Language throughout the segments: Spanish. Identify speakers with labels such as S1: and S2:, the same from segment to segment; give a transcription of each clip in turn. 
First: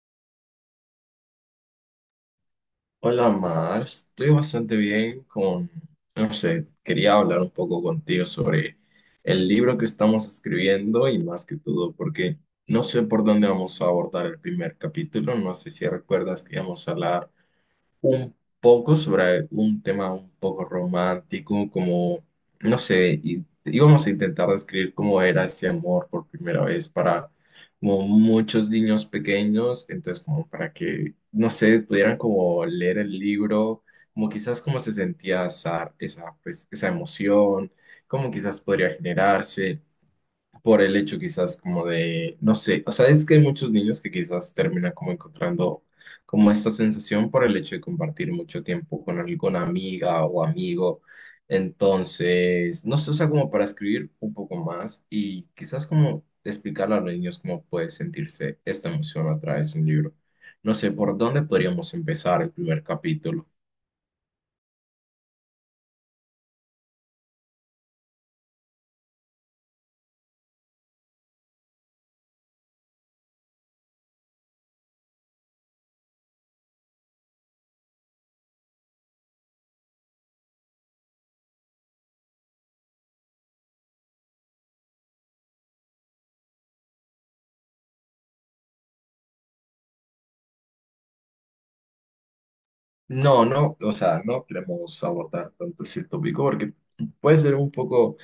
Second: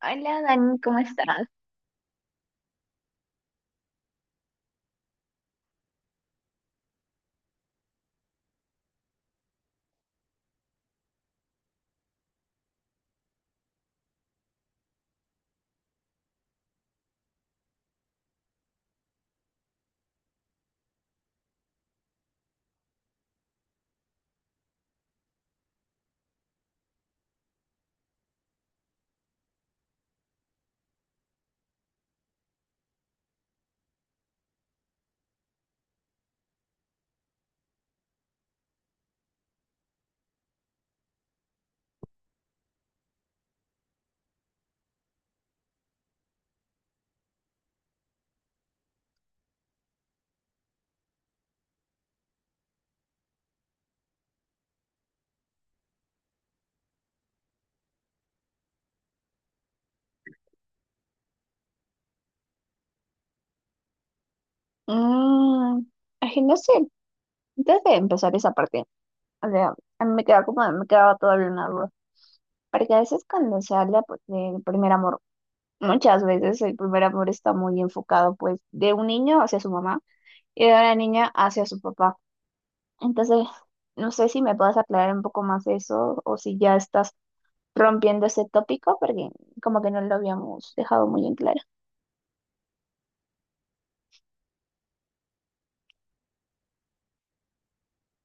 S1: Hola Dani, ¿cómo estás?
S2: Hola Mar, estoy bastante bien con, no sé, quería hablar un poco contigo sobre el libro que estamos escribiendo y más que todo porque no sé por dónde vamos a abordar el primer capítulo. No sé si recuerdas que íbamos a hablar un poco sobre un tema un poco romántico, como, no sé, y íbamos a intentar describir cómo era ese amor por primera vez para como muchos niños pequeños, entonces como para que, no sé, pudieran como leer el libro, como quizás cómo se sentía esa, pues, esa emoción, cómo quizás podría generarse por el hecho quizás como de, no sé, o sea, es que hay muchos niños que quizás terminan como encontrando como esta sensación por el hecho de compartir mucho tiempo con alguna amiga o amigo. Entonces, no sé, o sea, como para escribir un poco más y quizás como explicarle a los niños cómo puede sentirse esta emoción a través de un libro. No sé, ¿por dónde podríamos empezar el primer capítulo?
S1: Mm, es que no sé, antes de empezar esa parte, o sea, a mí me quedaba todavía una duda, porque a veces cuando se habla pues, del primer amor, muchas veces el primer amor está muy enfocado pues de un niño hacia su mamá y de una niña hacia su papá. Entonces, no sé si me puedes aclarar un poco más eso o si ya estás rompiendo ese tópico, porque como que no lo habíamos dejado muy en claro.
S2: No, no, o sea, no queremos abordar tanto ese tópico porque puede ser un poco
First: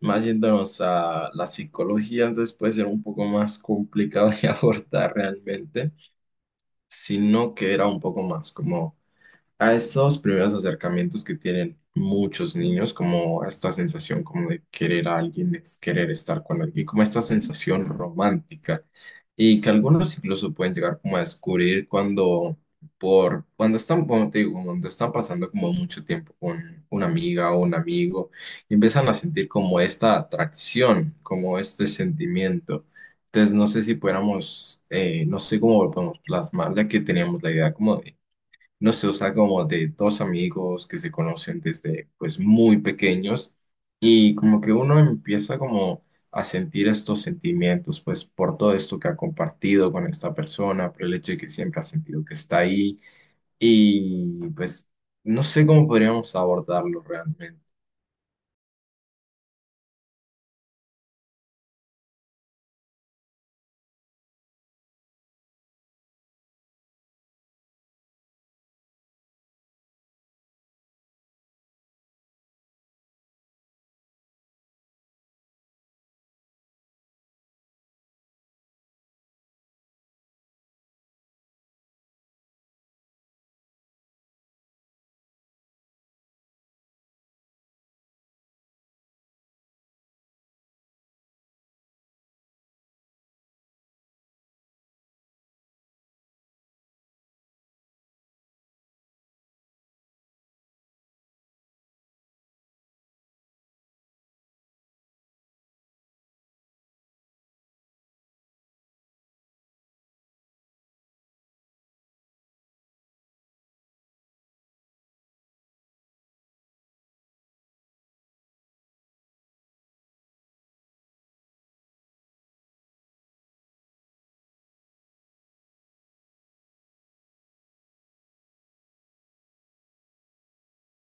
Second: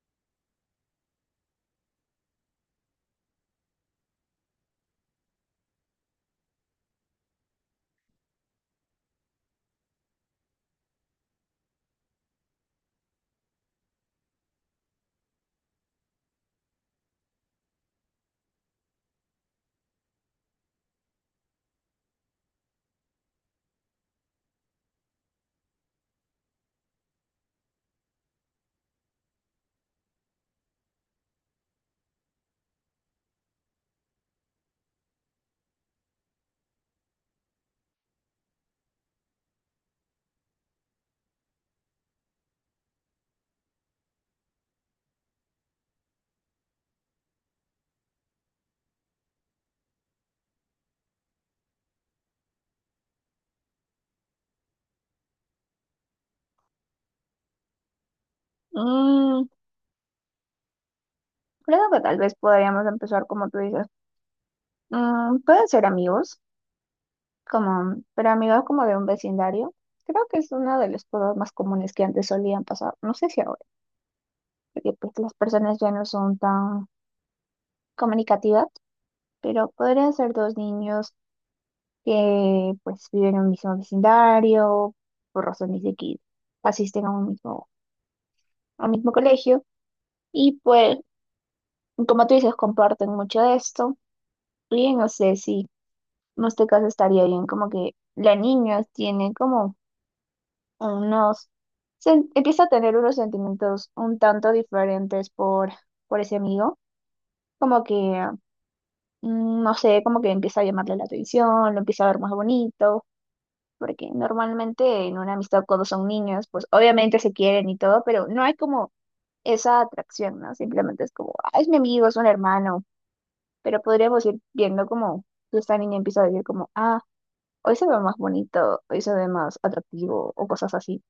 S2: más yéndonos a la psicología, entonces puede ser un poco más complicado de abordar realmente, sino que era un poco más como a estos primeros acercamientos que tienen muchos niños, como esta sensación como de querer a alguien, de querer estar con alguien, como esta sensación romántica, y que algunos incluso pueden llegar como a descubrir cuando, por, cuando están, como te digo, cuando están pasando como mucho tiempo con una amiga o un amigo, y empiezan a sentir como esta atracción, como este sentimiento. Entonces, no sé si pudiéramos, no sé cómo lo podemos plasmar, ya que teníamos la idea como de no sé, o sea, como de dos amigos que se conocen desde pues muy pequeños y como que uno empieza como a sentir estos sentimientos pues por todo esto que ha compartido con esta persona, por el hecho de que siempre ha sentido que está ahí y pues no sé cómo podríamos abordarlo realmente.
S1: Mm, Creo que tal vez podríamos empezar como tú dices. Pueden ser amigos, como, pero amigos como de un vecindario. Creo que es uno de los problemas más comunes que antes solían pasar. No sé si ahora, porque pues, las personas ya no son tan comunicativas, pero podrían ser dos niños que pues viven en un mismo vecindario, por razones de que asisten a un mismo colegio, y pues, como tú dices, comparten mucho de esto. Y no sé si en este caso estaría bien como que la niña tiene como unos, empieza a tener unos sentimientos un tanto diferentes por ese amigo, como que, no sé, como que empieza a llamarle la atención, lo empieza a ver más bonito, porque normalmente en una amistad cuando son niños, pues obviamente se quieren y todo, pero no hay como esa atracción, ¿no? Simplemente es como, ah, es mi amigo, es un hermano, pero podríamos ir viendo como esta niña empieza a decir como, ah, hoy se ve más bonito, hoy se ve más atractivo o cosas así.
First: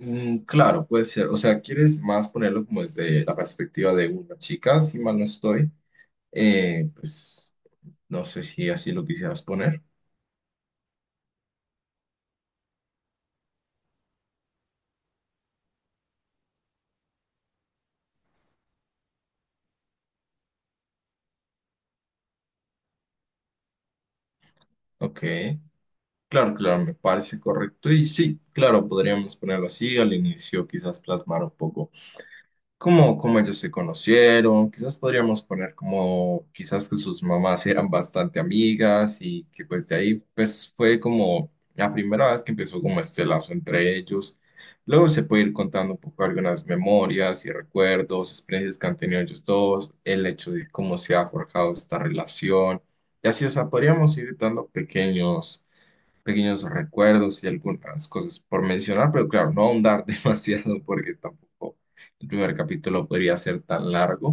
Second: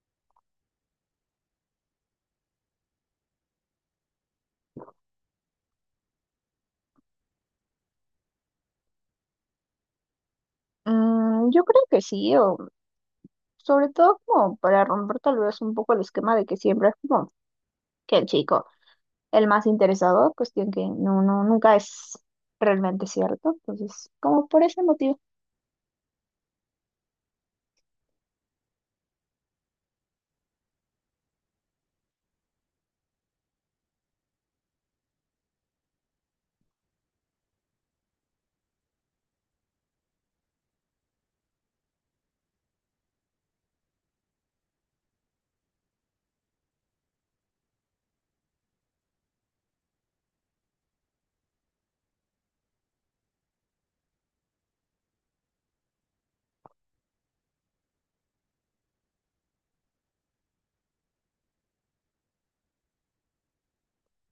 S2: Mm, claro, puede ser, o sea, quieres más ponerlo como desde la perspectiva de una chica, si mal no estoy. Pues no sé si así lo quisieras poner.
S1: Yo creo que sí, o Sobre todo como para romper tal vez un poco el esquema de que siempre es como que el chico, el más interesado, cuestión que no, no, nunca es realmente cierto. Entonces, como por ese motivo.
S2: Ok. Claro, claro, me parece correcto. Y sí, claro, podríamos ponerlo así. Al inicio quizás plasmar un poco cómo, cómo ellos se conocieron. Quizás podríamos poner como, quizás que sus mamás eran bastante amigas y que pues de ahí pues fue como la primera vez que empezó como este lazo entre ellos. Luego se puede ir contando un poco algunas memorias y recuerdos, experiencias que han tenido ellos dos, el hecho de cómo se ha forjado esta relación. Y así, o sea, podríamos ir dando pequeños, pequeños recuerdos y algunas cosas por mencionar, pero claro, no ahondar demasiado porque tampoco el primer capítulo podría ser tan largo.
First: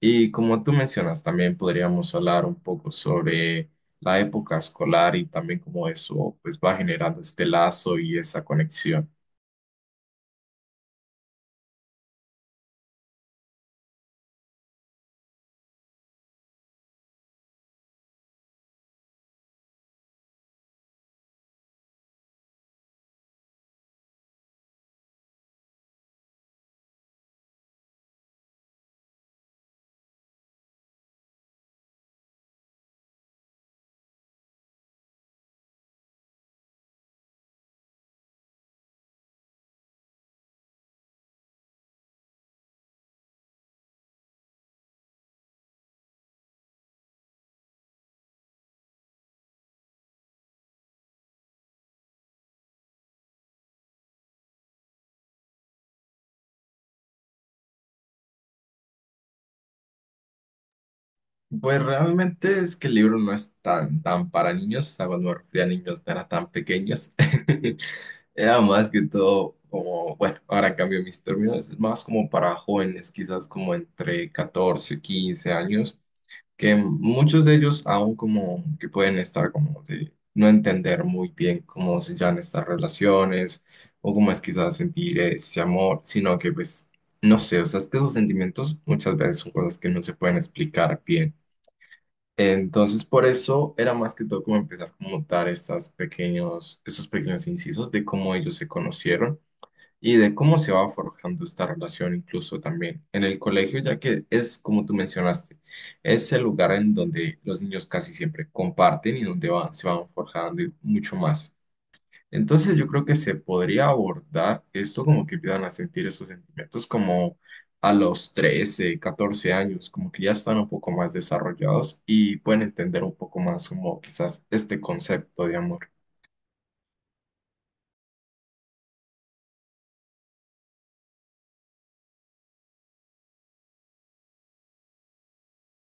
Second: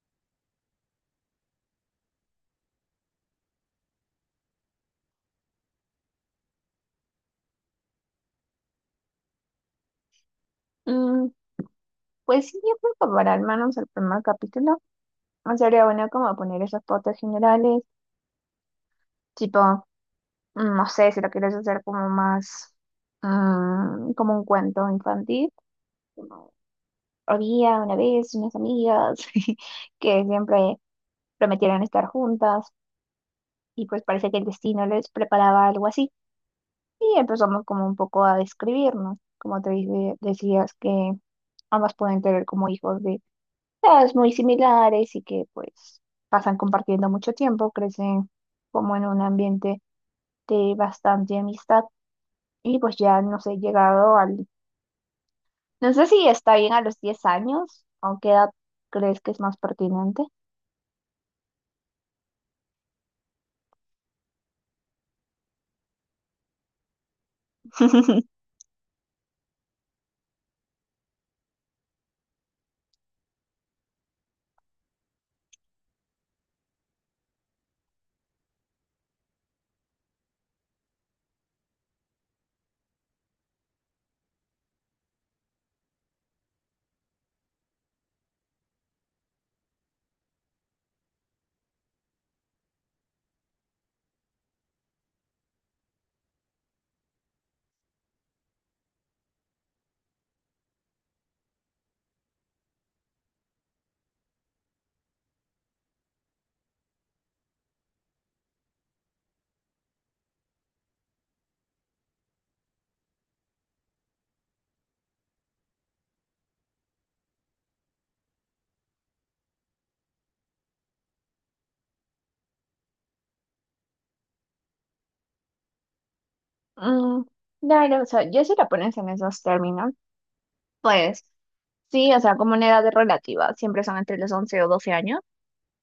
S2: Y como tú mencionas, también podríamos hablar un poco sobre la época escolar y también cómo eso pues va generando este lazo y esa conexión.
S1: Mm, pues sí, yo creo que para al menos el primer capítulo no sería bueno como poner esas fotos generales, tipo, no sé, si lo quieres hacer como más, como un cuento infantil, como había una vez unas amigas que siempre prometieron estar juntas y pues parece que el destino les preparaba algo así. Y empezamos como un poco a describirnos, como decías que ambas pueden tener como hijos de edades muy similares y que pues pasan compartiendo mucho tiempo, crecen como en un ambiente de bastante amistad y pues ya no sé, llegado al, no sé si está bien a los 10 años, ¿a qué edad crees que es más pertinente?
S2: Pues realmente es que el libro no es tan, tan para niños, a cuando me refería a niños no era tan pequeños. Era más que todo como, bueno, ahora cambio mis términos, es más como para jóvenes, quizás como entre 14 15 años que muchos de ellos aún como que pueden estar como de no entender muy bien cómo se llaman estas relaciones o cómo es quizás sentir ese amor, sino que pues no sé, o sea, es que esos sentimientos muchas veces son cosas que no se pueden explicar bien. Entonces, por eso era más que todo como empezar como dar estas pequeños, esos pequeños incisos de cómo ellos se conocieron y de cómo se va forjando esta relación incluso también en el colegio, ya que es como tú mencionaste, es el lugar en donde los niños casi siempre comparten y donde van, se van forjando y mucho más. Entonces yo creo que se podría abordar esto como que empiezan a sentir esos sentimientos como a los 13, 14 años, como que ya están un poco más desarrollados y pueden entender un poco más como quizás este concepto de amor.
S1: Mm, no, no, o sea, yo si la pones en esos términos, pues sí, o sea, como en edad relativa, siempre son entre los 11 o 12 años.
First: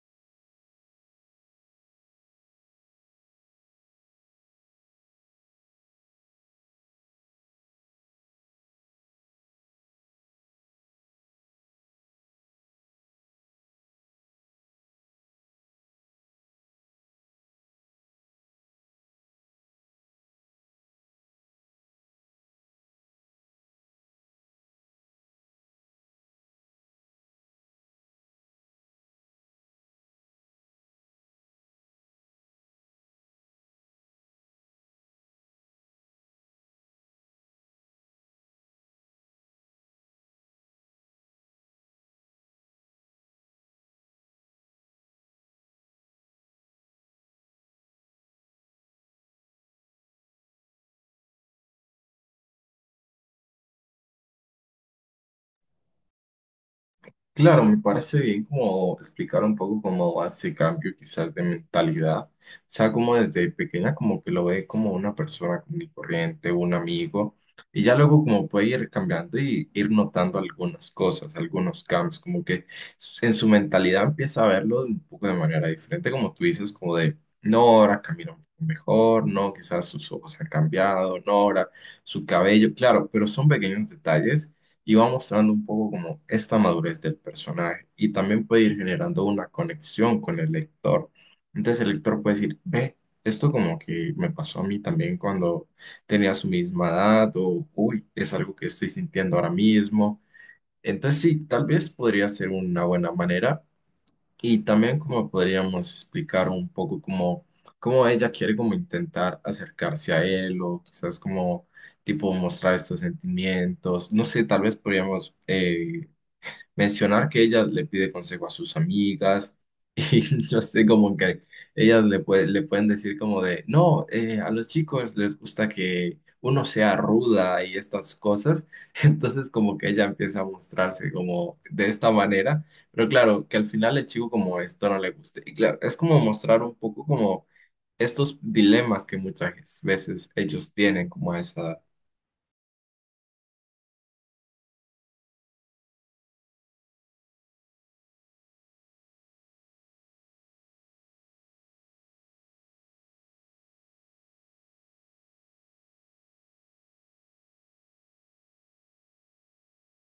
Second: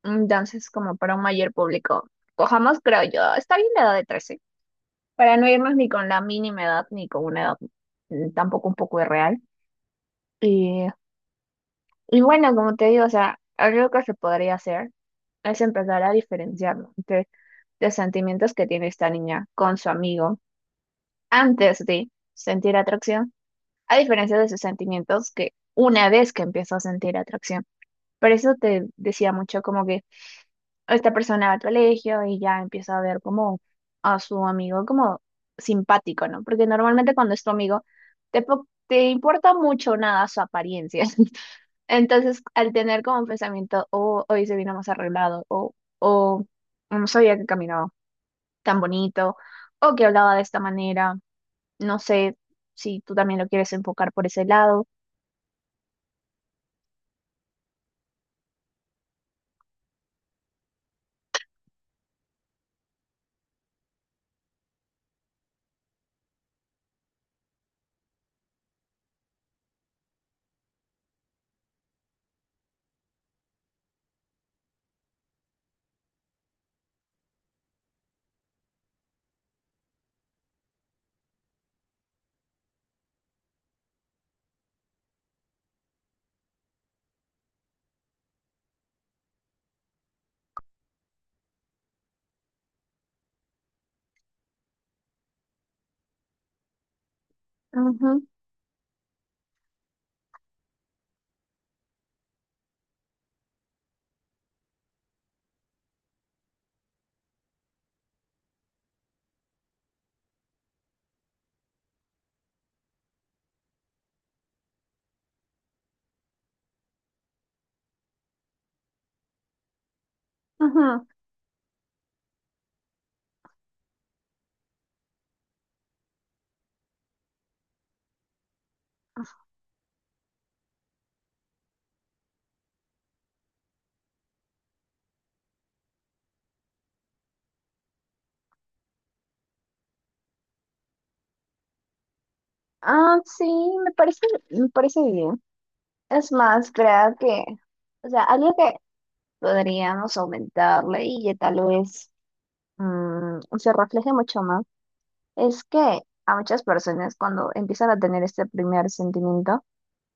S1: Entonces, como para un mayor público, cojamos, creo yo, está bien la edad de 13 para no irnos ni con la mínima edad, ni con una edad tampoco un poco irreal. Y, y bueno, como te digo, o sea, algo que se podría hacer es empezar a diferenciarlo entre los sentimientos que tiene esta niña con su amigo antes de sentir atracción, a diferencia de sus sentimientos que una vez que empiezo a sentir atracción. Por eso te decía mucho como que esta persona al colegio y ya empieza a ver como a su amigo como simpático, ¿no? Porque normalmente cuando es tu amigo, te importa mucho nada su apariencia. Entonces, al tener como un pensamiento, oh, hoy se vino más arreglado, o oh, no sabía que caminaba tan bonito, o que hablaba de esta manera, no sé si tú también lo quieres enfocar por ese lado.
S2: Claro, me parece bien como explicar un poco cómo hace cambio quizás de mentalidad. O sea, como desde pequeña como que lo ve como una persona común y corriente, un amigo, y ya luego como puede ir cambiando y ir notando algunas cosas, algunos cambios, como que s- en su mentalidad empieza a verlo un poco de manera diferente, como tú dices, como de, no, ahora camina un poco mejor, no, quizás sus ojos han cambiado, no, ahora su cabello, claro, pero son pequeños detalles y va mostrando un poco como esta madurez del personaje y también puede ir generando una conexión con el lector. Entonces el lector puede decir, ve, esto como que me pasó a mí también cuando tenía su misma edad o, uy,
S1: Ujú,
S2: es algo que estoy sintiendo ahora mismo. Entonces sí, tal vez podría ser una buena manera y también como podríamos explicar un poco cómo, cómo ella quiere como intentar acercarse a él o quizás como tipo mostrar estos sentimientos. No sé, tal vez podríamos mencionar que ella le pide consejo a sus amigas y yo sé
S1: ujú.
S2: como que ellas le, pue- le pueden decir como de, no, a los chicos les gusta que uno sea ruda y estas cosas, entonces como que ella empieza a mostrarse como de esta manera, pero claro, que al final el chico como esto no le guste y claro, es como mostrar un poco como estos dilemas que muchas veces ellos tienen como a esa
S1: Ah, sí, me parece, me parece bien. Es más, creo que, o sea, algo que podríamos aumentarle y que tal vez se refleje mucho más, es que a muchas personas cuando empiezan a tener este primer sentimiento,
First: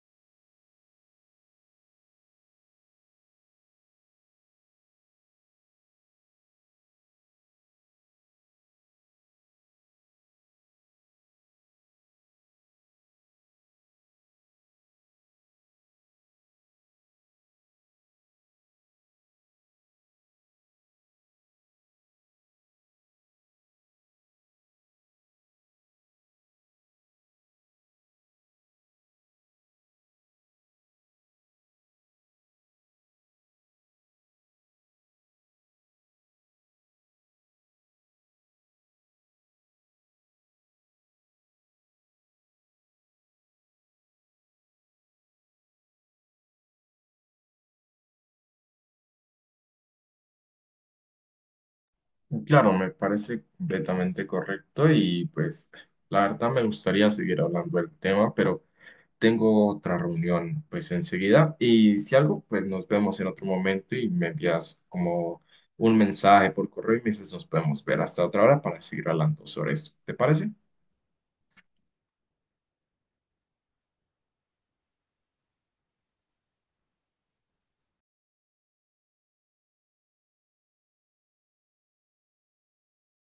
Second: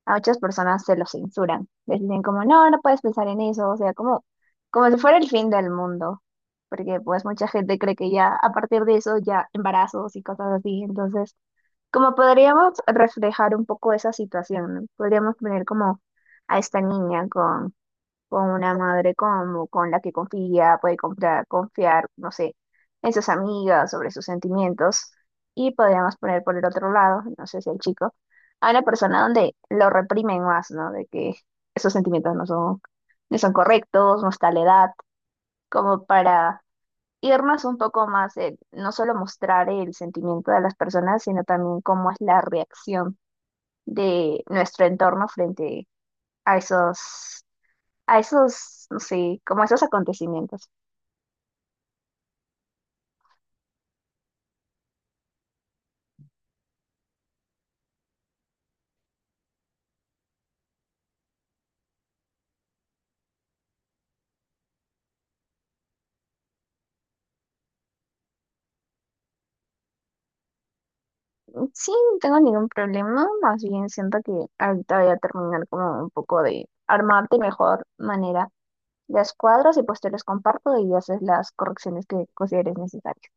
S1: a muchas personas se lo censuran. Les dicen como, no, no puedes pensar en eso, o sea, como, como si fuera el fin del mundo, porque pues mucha gente cree que ya a partir de eso ya embarazos y cosas así, entonces, como podríamos reflejar un poco esa situación, ¿no? Podríamos poner como a esta niña con una madre como con la que confía, puede comprar, confiar, no sé, en sus amigas, sobre sus sentimientos. Y podríamos poner por el otro lado, no sé si el chico, a una persona donde lo reprimen más, ¿no? De que esos sentimientos no son correctos, no está a la edad, como para irnos un poco más, en no solo mostrar el sentimiento de las personas, sino también cómo es la reacción de nuestro entorno frente a esos no sé, como a esos acontecimientos.
S2: Claro, me parece completamente correcto y pues la verdad me gustaría seguir hablando del tema, pero tengo otra reunión pues enseguida y si algo pues nos vemos en otro momento y me envías como un mensaje por correo y me dices nos podemos ver hasta otra hora para seguir hablando sobre esto. ¿Te parece?
S1: Sí, no tengo ningún problema, más bien siento que ahorita voy a terminar como un poco de armar de mejor manera las cuadros y pues te los comparto y haces las correcciones que consideres necesarias.